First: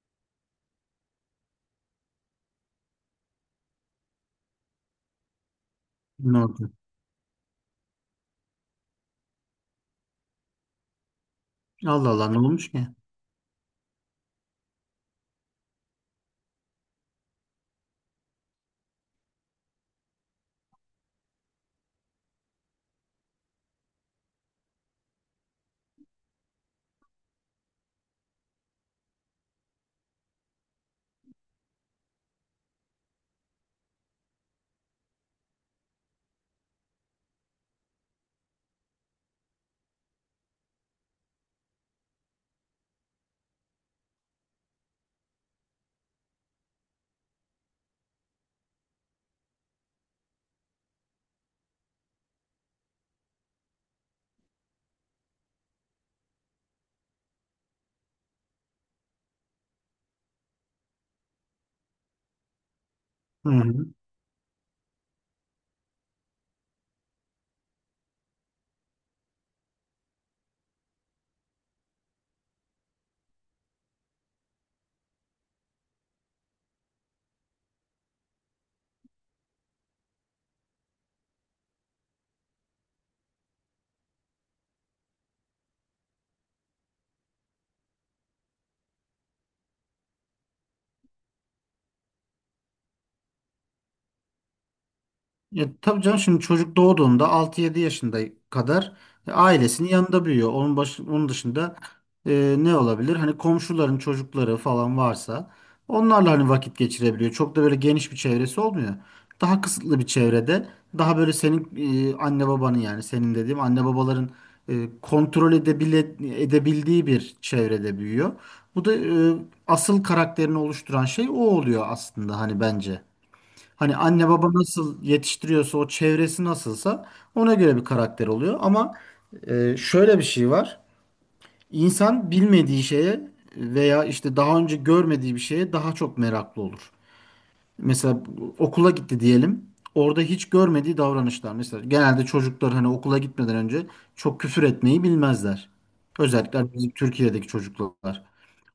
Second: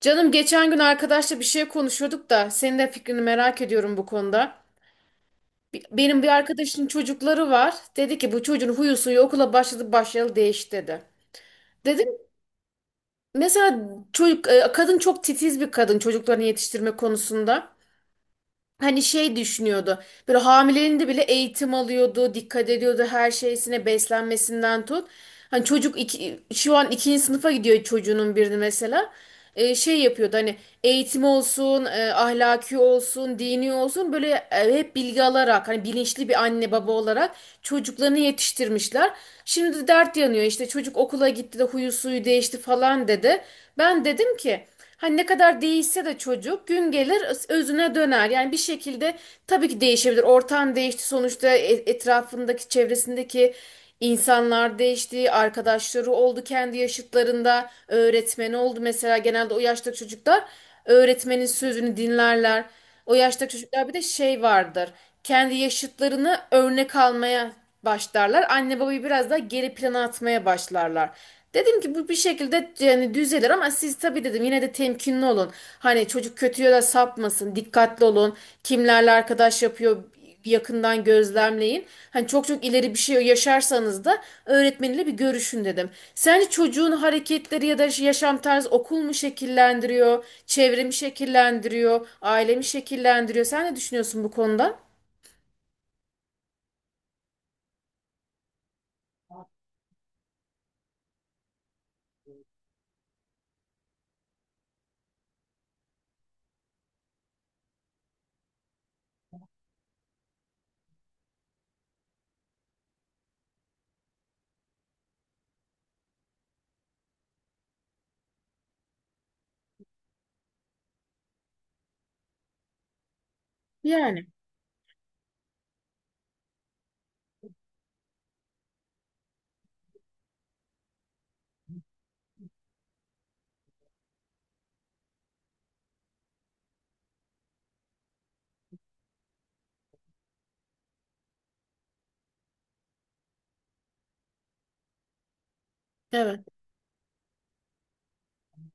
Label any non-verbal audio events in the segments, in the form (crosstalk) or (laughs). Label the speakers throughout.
Speaker 1: Canım geçen gün arkadaşla bir şey konuşuyorduk da senin de fikrini merak ediyorum bu konuda. Benim bir
Speaker 2: Ne oldu?
Speaker 1: arkadaşın çocukları var. Dedi ki bu çocuğun huyu suyu okula başladı başlayalı değişti dedi.
Speaker 2: Allah
Speaker 1: Dedim
Speaker 2: Allah ne olmuş ki?
Speaker 1: mesela çocuk kadın çok titiz bir kadın çocuklarını yetiştirme konusunda. Hani şey düşünüyordu. Böyle hamileliğinde bile eğitim alıyordu, dikkat ediyordu her şeysine, beslenmesinden tut. Hani çocuk şu an ikinci sınıfa gidiyor çocuğunun birini mesela. Şey yapıyordu hani eğitim olsun, ahlaki olsun, dini olsun böyle hep bilgi alarak hani bilinçli bir anne baba olarak çocuklarını yetiştirmişler. Şimdi de dert yanıyor işte çocuk okula gitti de huyu suyu değişti falan dedi. Ben dedim ki hani ne kadar değişse de çocuk gün gelir özüne döner. Yani bir şekilde tabii ki değişebilir. Ortam değişti sonuçta etrafındaki çevresindeki insanlar değişti. Arkadaşları oldu kendi yaşıtlarında. Öğretmeni oldu mesela genelde o yaştaki çocuklar öğretmenin sözünü dinlerler. O yaştaki
Speaker 2: Hı.
Speaker 1: çocuklar bir de şey vardır. Kendi yaşıtlarını örnek almaya başlarlar. Anne babayı biraz daha geri plana atmaya başlarlar. Dedim ki bu bir şekilde yani düzelir ama siz tabii dedim yine de temkinli olun. Hani çocuk kötü yola sapmasın, dikkatli olun. Kimlerle arkadaş yapıyor, yakından gözlemleyin. Hani çok çok ileri bir şey yaşarsanız da öğretmeniyle bir görüşün dedim. Sence çocuğun hareketleri ya da yaşam tarzı okul mu şekillendiriyor, çevre mi şekillendiriyor, aile mi şekillendiriyor? Sen ne düşünüyorsun bu konuda?
Speaker 2: Ya, tabii canım, şimdi çocuk doğduğunda altı yedi yaşında kadar ailesinin yanında büyüyor. Onun dışında ne olabilir? Hani komşuların çocukları falan varsa onlarla hani vakit geçirebiliyor. Çok da böyle geniş bir çevresi olmuyor. Daha kısıtlı bir çevrede, daha böyle senin anne babanın, yani senin dediğim anne babaların e, kontrol edebile, edebildiği bir çevrede büyüyor. Bu da e, asıl karakterini oluşturan şey o oluyor aslında hani bence. Hani
Speaker 1: Yani
Speaker 2: anne baba nasıl yetiştiriyorsa, o çevresi nasılsa ona göre bir karakter oluyor. Ama şöyle bir şey var. İnsan bilmediği şeye veya işte daha önce görmediği bir şeye daha çok meraklı olur. Mesela okula gitti diyelim. Orada hiç görmediği davranışlar. Mesela genelde çocuklar hani okula gitmeden önce çok küfür etmeyi bilmezler.
Speaker 1: evet.
Speaker 2: Özellikle bizim Türkiye'deki çocuklar.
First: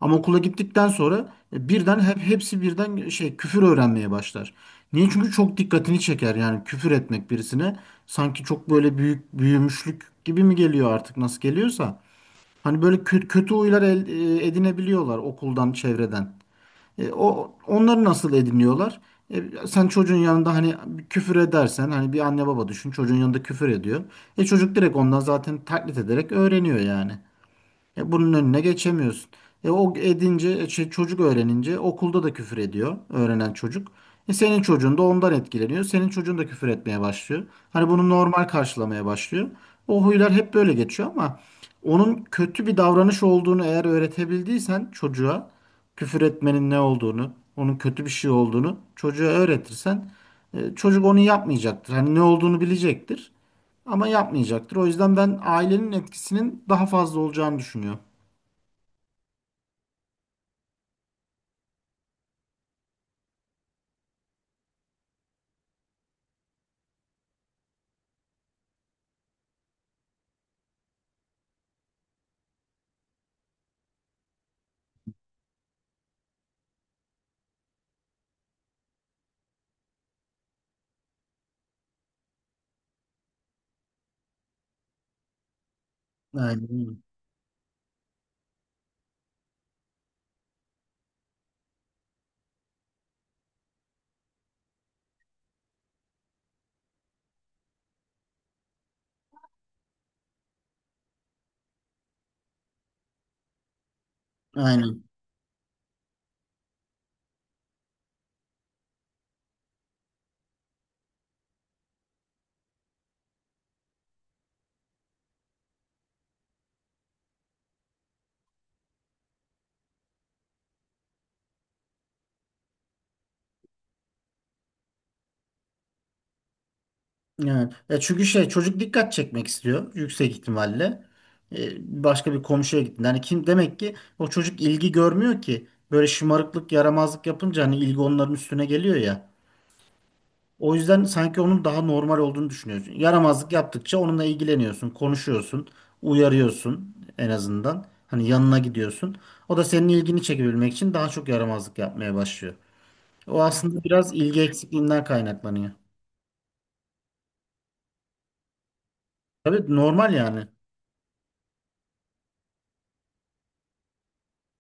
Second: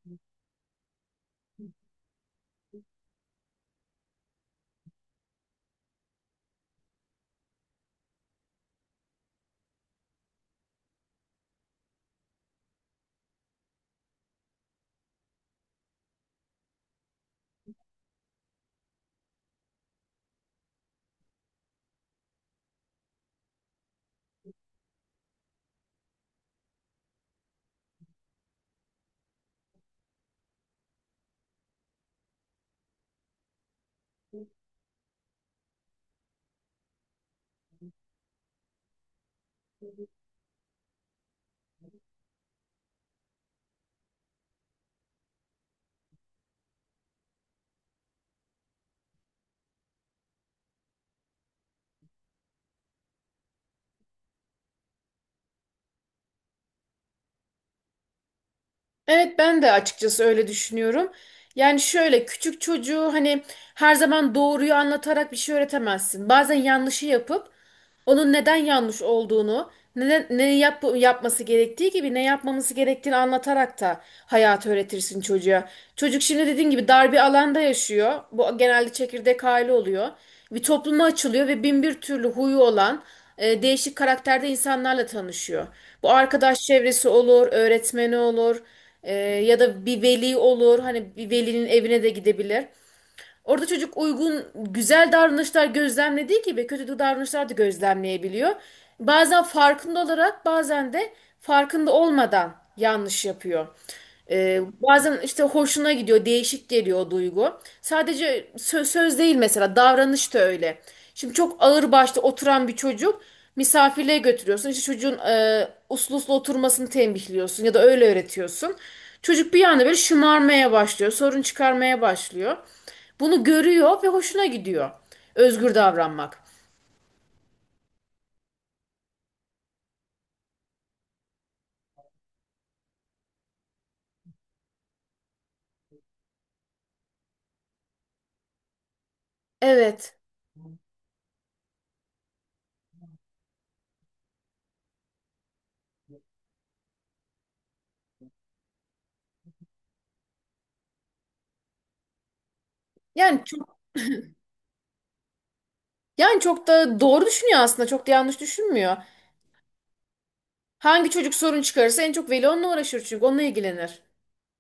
Speaker 2: Ama okula gittikten sonra birden hep hepsi birden şey küfür öğrenmeye başlar. Niye? Çünkü çok dikkatini çeker, yani küfür etmek birisine sanki çok böyle büyük büyümüşlük gibi mi geliyor, artık nasıl geliyorsa. Hani böyle kötü, kötü huylar edinebiliyorlar okuldan, çevreden. O onları nasıl ediniyorlar? Sen çocuğun yanında hani küfür edersen, hani bir anne baba düşün, çocuğun yanında küfür ediyor. Çocuk direkt ondan zaten taklit ederek öğreniyor yani. Bunun önüne geçemiyorsun. E o edince, e şey, çocuk öğrenince okulda da küfür ediyor öğrenen çocuk. Senin çocuğun da ondan etkileniyor. Senin çocuğun da küfür etmeye başlıyor. Hani bunu normal karşılamaya başlıyor. O huylar hep böyle geçiyor ama onun kötü bir davranış olduğunu eğer öğretebildiysen çocuğa, küfür etmenin ne olduğunu, onun kötü bir şey olduğunu çocuğa öğretirsen çocuk onu yapmayacaktır. Hani ne olduğunu bilecektir ama yapmayacaktır. O yüzden ben ailenin etkisinin daha fazla olacağını düşünüyorum.
Speaker 1: Evet, ben de açıkçası öyle düşünüyorum. Yani şöyle küçük çocuğu hani her zaman doğruyu anlatarak bir şey öğretemezsin. Bazen yanlışı yapıp onun neden yanlış olduğunu, yapması gerektiği gibi ne yapmaması gerektiğini anlatarak da hayatı öğretirsin çocuğa. Çocuk şimdi dediğin gibi dar bir alanda yaşıyor. Bu genelde çekirdek aile oluyor. Bir topluma açılıyor ve bin bir türlü huyu olan değişik karakterde insanlarla tanışıyor. Bu arkadaş
Speaker 2: Aynen.
Speaker 1: çevresi olur, öğretmeni olur, ya da bir veli olur. Hani bir velinin evine de gidebilir. Orada çocuk uygun, güzel davranışlar gözlemlediği gibi kötü davranışlar da gözlemleyebiliyor. Bazen farkında olarak, bazen de farkında olmadan yanlış yapıyor.
Speaker 2: Aynen.
Speaker 1: Bazen işte hoşuna gidiyor, değişik geliyor o duygu. Sadece söz değil mesela, davranış da öyle. Şimdi çok ağır başta oturan bir çocuk misafirliğe götürüyorsun. İşte çocuğun uslu uslu oturmasını tembihliyorsun ya da öyle öğretiyorsun. Çocuk bir anda böyle şımarmaya başlıyor, sorun çıkarmaya başlıyor. Bunu görüyor ve hoşuna gidiyor. Özgür davranmak.
Speaker 2: Evet. Ya çünkü şey, çocuk dikkat çekmek istiyor yüksek ihtimalle. Başka bir komşuya gittin. Yani kim demek ki, o çocuk ilgi görmüyor ki. Böyle şımarıklık, yaramazlık yapınca hani ilgi onların üstüne geliyor ya.
Speaker 1: Evet.
Speaker 2: O yüzden sanki onun daha normal olduğunu düşünüyorsun. Yaramazlık yaptıkça onunla ilgileniyorsun, konuşuyorsun, uyarıyorsun en azından. Hani yanına gidiyorsun. O da senin ilgini çekebilmek için daha çok yaramazlık yapmaya başlıyor.
Speaker 1: Yani
Speaker 2: O
Speaker 1: çok
Speaker 2: aslında biraz ilgi eksikliğinden kaynaklanıyor.
Speaker 1: Yani çok da doğru düşünüyor aslında. Çok da yanlış düşünmüyor.
Speaker 2: Tabii, normal yani.
Speaker 1: Hangi çocuk sorun çıkarırsa en çok veli onunla uğraşır çünkü onunla ilgilenir.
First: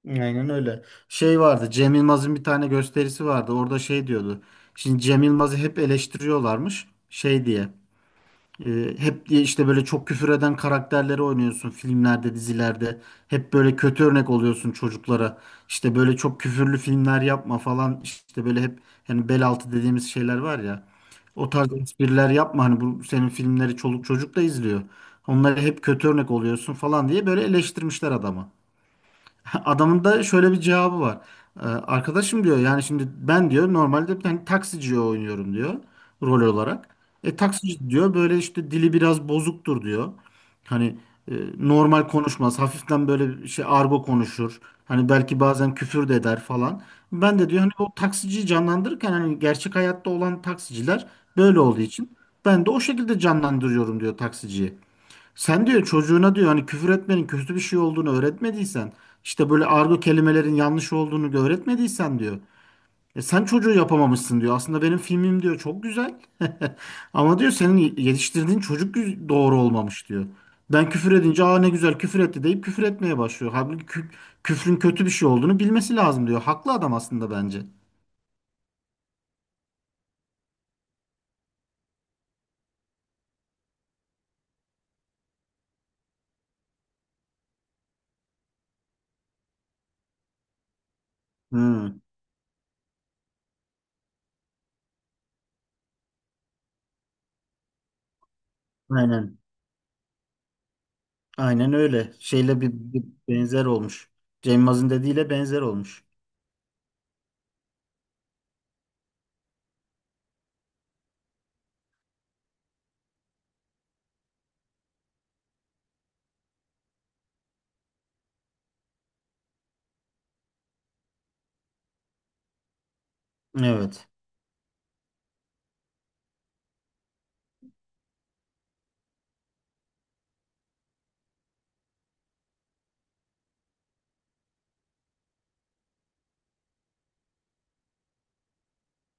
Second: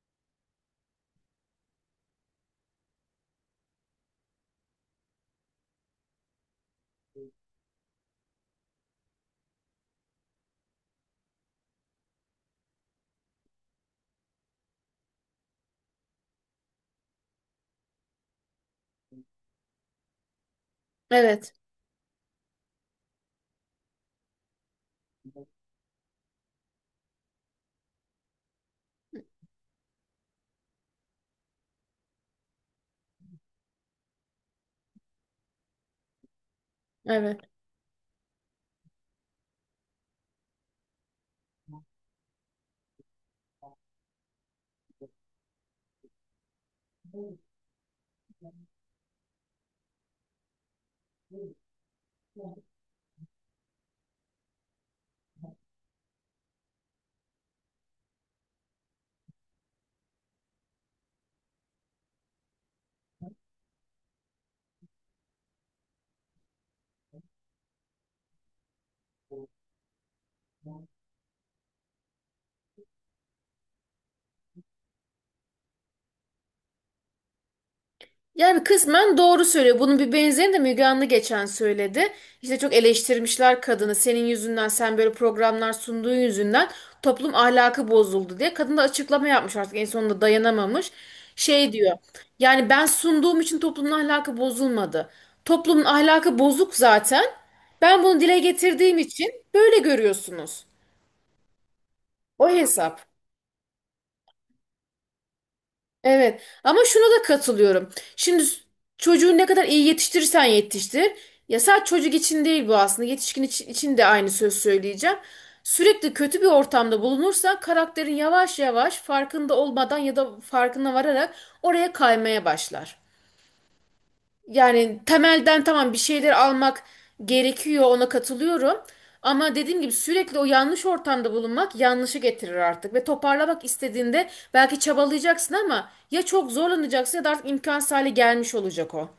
Speaker 2: Aynen öyle. Şey vardı, Cem Yılmaz'ın bir tane gösterisi vardı. Orada şey diyordu. Şimdi Cem Yılmaz'ı hep eleştiriyorlarmış. Şey diye, hep diye işte böyle çok küfür eden karakterleri oynuyorsun filmlerde, dizilerde. Hep böyle kötü örnek oluyorsun çocuklara. İşte böyle çok küfürlü filmler yapma falan. İşte böyle hep hani bel altı dediğimiz şeyler var ya. O
Speaker 1: Evet,
Speaker 2: tarz espriler yapma. Hani bu senin filmleri çoluk çocuk da izliyor. Onlara hep kötü örnek oluyorsun falan diye böyle eleştirmişler adamı. (laughs) Adamın da şöyle bir cevabı var. Arkadaşım diyor, yani şimdi ben diyor normalde ben taksiciye oynuyorum diyor rol olarak. E
Speaker 1: evet.
Speaker 2: taksici diyor böyle işte dili biraz bozuktur diyor. Hani normal konuşmaz. Hafiften böyle bir şey argo konuşur. Hani belki bazen küfür de eder falan. Ben de diyor hani o taksiciyi canlandırırken hani gerçek hayatta olan taksiciler böyle olduğu için ben de o şekilde canlandırıyorum diyor taksiciyi. Sen diyor çocuğuna diyor hani küfür etmenin kötü bir şey olduğunu öğretmediysen, işte böyle argo kelimelerin yanlış olduğunu da öğretmediysen diyor. E sen çocuğu yapamamışsın diyor. Aslında benim filmim diyor çok güzel. (laughs) Ama diyor senin yetiştirdiğin çocuk doğru olmamış diyor. Ben küfür edince aa ne güzel küfür etti deyip küfür etmeye başlıyor. Halbuki küfrün kötü bir şey olduğunu bilmesi lazım diyor. Haklı adam aslında bence.
Speaker 1: Yani kısmen doğru söylüyor. Bunun bir benzerini de Müge Anlı geçen söyledi. İşte çok eleştirmişler kadını. Senin yüzünden, sen böyle programlar sunduğun yüzünden toplum ahlakı bozuldu diye. Kadın da açıklama yapmış artık en sonunda dayanamamış. Şey diyor.
Speaker 2: Hmm,
Speaker 1: Yani ben sunduğum için toplumun ahlakı bozulmadı. Toplumun ahlakı bozuk zaten. Ben bunu dile getirdiğim için
Speaker 2: aynen.
Speaker 1: böyle görüyorsunuz.
Speaker 2: Aynen öyle.
Speaker 1: O
Speaker 2: Şeyle bir
Speaker 1: hesap.
Speaker 2: benzer olmuş. Cem Yılmaz'ın dediğiyle benzer olmuş.
Speaker 1: Evet ama şuna da katılıyorum. Şimdi çocuğu ne kadar iyi yetiştirirsen yetiştir. Ya sadece çocuk için değil bu aslında. Yetişkin için de aynı söz söyleyeceğim. Sürekli kötü bir ortamda bulunursan karakterin yavaş yavaş farkında olmadan ya da farkına vararak oraya kaymaya başlar.
Speaker 2: Evet.
Speaker 1: Yani temelden tamam bir şeyler almak gerekiyor, ona katılıyorum. Ama dediğim gibi sürekli o yanlış ortamda bulunmak yanlışı getirir artık. Ve toparlamak istediğinde belki çabalayacaksın ama ya çok zorlanacaksın ya da artık imkansız hale gelmiş olacak o.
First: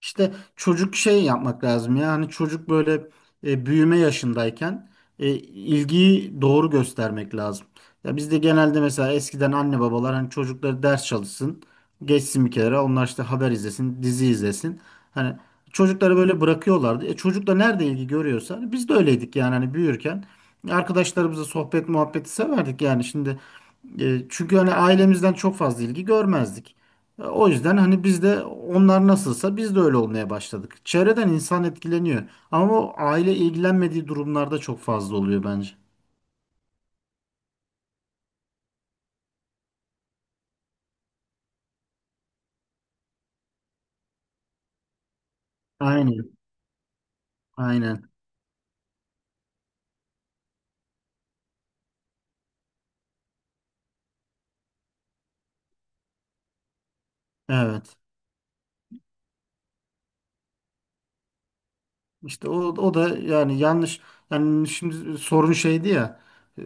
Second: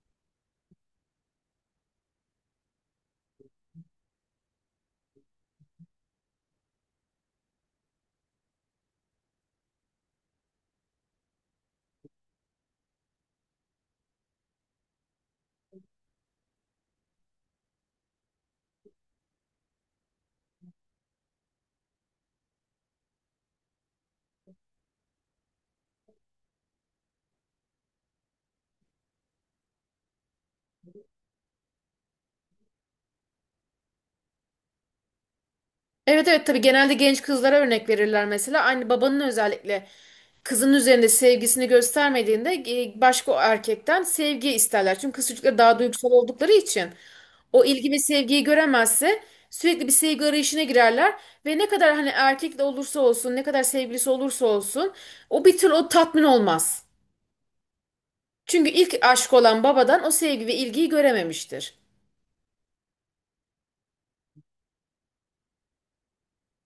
Speaker 2: İşte çocuk şey yapmak lazım ya, hani çocuk böyle büyüme yaşındayken ilgiyi doğru göstermek lazım. Ya bizde genelde mesela eskiden anne babalar hani çocukları ders çalışsın, geçsin bir kenara, onlar işte haber izlesin, dizi izlesin. Hani çocukları böyle bırakıyorlardı. E, çocuk da nerede ilgi görüyorsa hani, biz de öyleydik yani, hani büyürken arkadaşlarımızla sohbet muhabbeti severdik yani şimdi çünkü hani ailemizden çok fazla ilgi görmezdik. E, o yüzden hani biz de onlar nasılsa biz de öyle olmaya başladık. Çevreden insan etkileniyor. Ama o aile ilgilenmediği durumlarda çok fazla oluyor bence.
Speaker 1: Evet, evet, tabii genelde genç kızlara örnek verirler mesela. Aynı babanın özellikle kızın üzerinde sevgisini göstermediğinde başka o erkekten sevgi isterler. Çünkü kız çocukları daha duygusal
Speaker 2: Aynen.
Speaker 1: oldukları için o ilgi ve
Speaker 2: Aynen.
Speaker 1: sevgiyi göremezse sürekli bir sevgi arayışına girerler ve ne kadar hani erkek de olursa olsun, ne kadar sevgilisi olursa olsun o bir türlü o tatmin olmaz.
Speaker 2: Evet.
Speaker 1: Çünkü ilk aşk olan babadan o sevgi ve ilgiyi görememiştir.
Speaker 2: İşte o da yani yanlış, yani şimdi sorun şeydi ya, e,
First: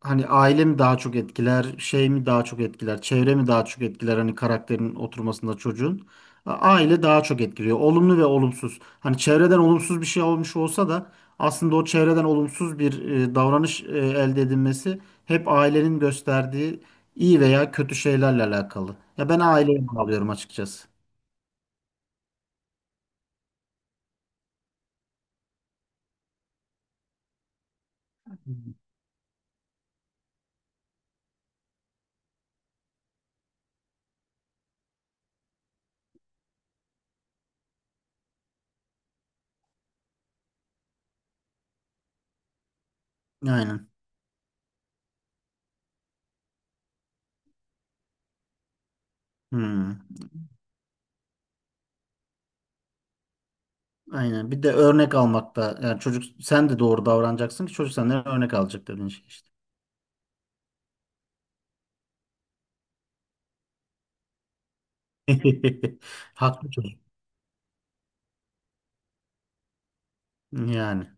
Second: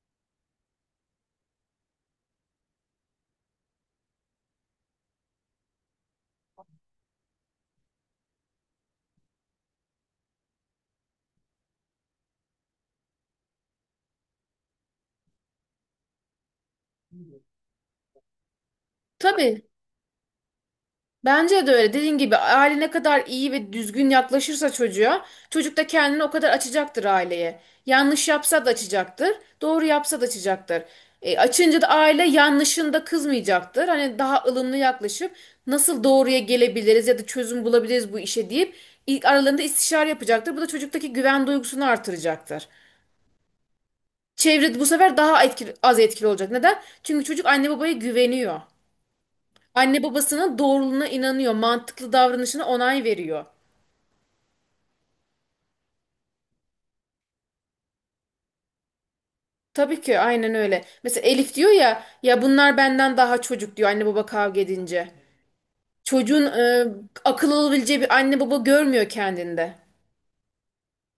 Speaker 2: hani aile mi daha çok etkiler, şey mi daha çok etkiler, çevre mi daha çok etkiler hani karakterin oturmasında çocuğun. Aile daha çok etkiliyor, olumlu ve olumsuz. Hani çevreden olumsuz bir şey olmuş olsa da aslında o çevreden olumsuz bir davranış elde edilmesi hep ailenin gösterdiği iyi veya kötü şeylerle alakalı ya, ben
Speaker 1: Tabii.
Speaker 2: aileye bağlıyorum açıkçası.
Speaker 1: Bence de öyle. Dediğin gibi aile ne kadar iyi ve düzgün yaklaşırsa çocuğa, çocuk da kendini o kadar açacaktır aileye. Yanlış yapsa da açacaktır, doğru yapsa da açacaktır. Açınca da aile yanlışında kızmayacaktır. Hani daha ılımlı yaklaşıp nasıl doğruya gelebiliriz ya da çözüm bulabiliriz bu işe deyip ilk aralarında istişare yapacaktır. Bu da çocuktaki güven duygusunu artıracaktır.
Speaker 2: Aynen.
Speaker 1: Çevre bu sefer daha etkili, az etkili olacak. Neden? Çünkü çocuk anne babaya güveniyor. Anne
Speaker 2: Hmm.
Speaker 1: babasının doğruluğuna inanıyor. Mantıklı davranışına onay veriyor.
Speaker 2: Aynen. Bir de örnek almakta. Yani çocuk, sen de doğru davranacaksın ki çocuk senden örnek alacak, dediğin şey işte.
Speaker 1: Tabii ki aynen öyle. Mesela Elif diyor ya ya bunlar benden daha çocuk diyor anne baba kavga edince.
Speaker 2: (laughs)
Speaker 1: Çocuğun
Speaker 2: Haklı çocuk.
Speaker 1: akıl olabileceği bir anne baba görmüyor kendinde.
Speaker 2: Yani.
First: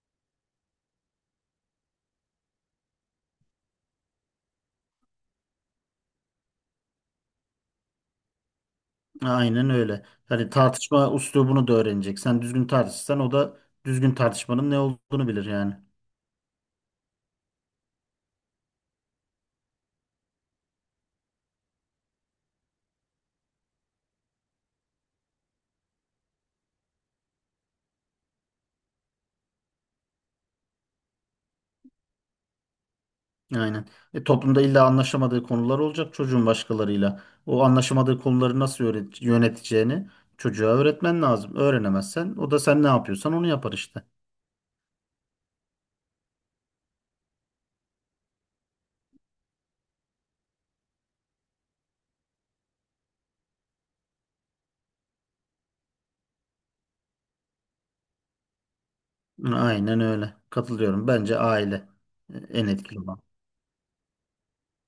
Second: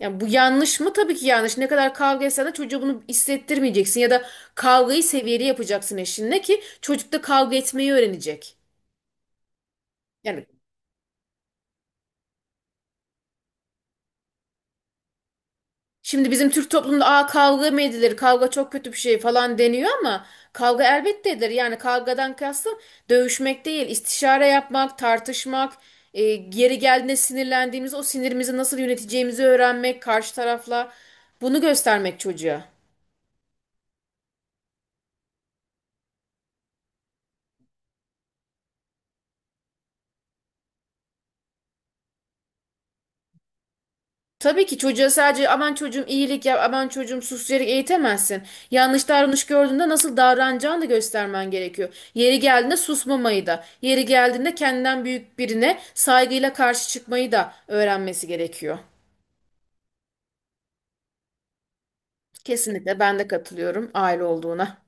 Speaker 1: Yani bu yanlış mı? Tabii ki yanlış. Ne kadar kavga etsen de çocuğa bunu hissettirmeyeceksin ya da kavgayı seviyeli yapacaksın eşinle ki çocuk da kavga etmeyi öğrenecek.
Speaker 2: Aynen öyle.
Speaker 1: Yani
Speaker 2: Hani tartışma üslubunu da öğrenecek. Sen düzgün tartışırsan o da düzgün tartışmanın ne olduğunu bilir yani.
Speaker 1: şimdi bizim Türk toplumunda aa kavga mı edilir? Kavga çok kötü bir şey falan deniyor ama kavga elbette edilir. Yani kavgadan kastım dövüşmek değil, istişare yapmak, tartışmak, e, yeri geldiğinde sinirlendiğimiz o sinirimizi nasıl yöneteceğimizi öğrenmek karşı tarafla bunu göstermek çocuğa.
Speaker 2: Aynen. E, toplumda illa anlaşamadığı konular olacak çocuğun başkalarıyla. O anlaşamadığı konuları nasıl yöneteceğini çocuğa öğretmen lazım. Öğrenemezsen o da sen ne yapıyorsan onu yapar işte.
Speaker 1: Tabii ki çocuğa sadece aman çocuğum iyilik yap, aman çocuğum sus diyerek eğitemezsin. Yanlış davranış gördüğünde nasıl davranacağını da göstermen gerekiyor. Yeri geldiğinde susmamayı da, yeri geldiğinde kendinden büyük birine saygıyla karşı çıkmayı da öğrenmesi gerekiyor.
Speaker 2: Aynen öyle. Katılıyorum. Bence aile en
Speaker 1: Kesinlikle
Speaker 2: etkili.
Speaker 1: ben de katılıyorum aile olduğuna.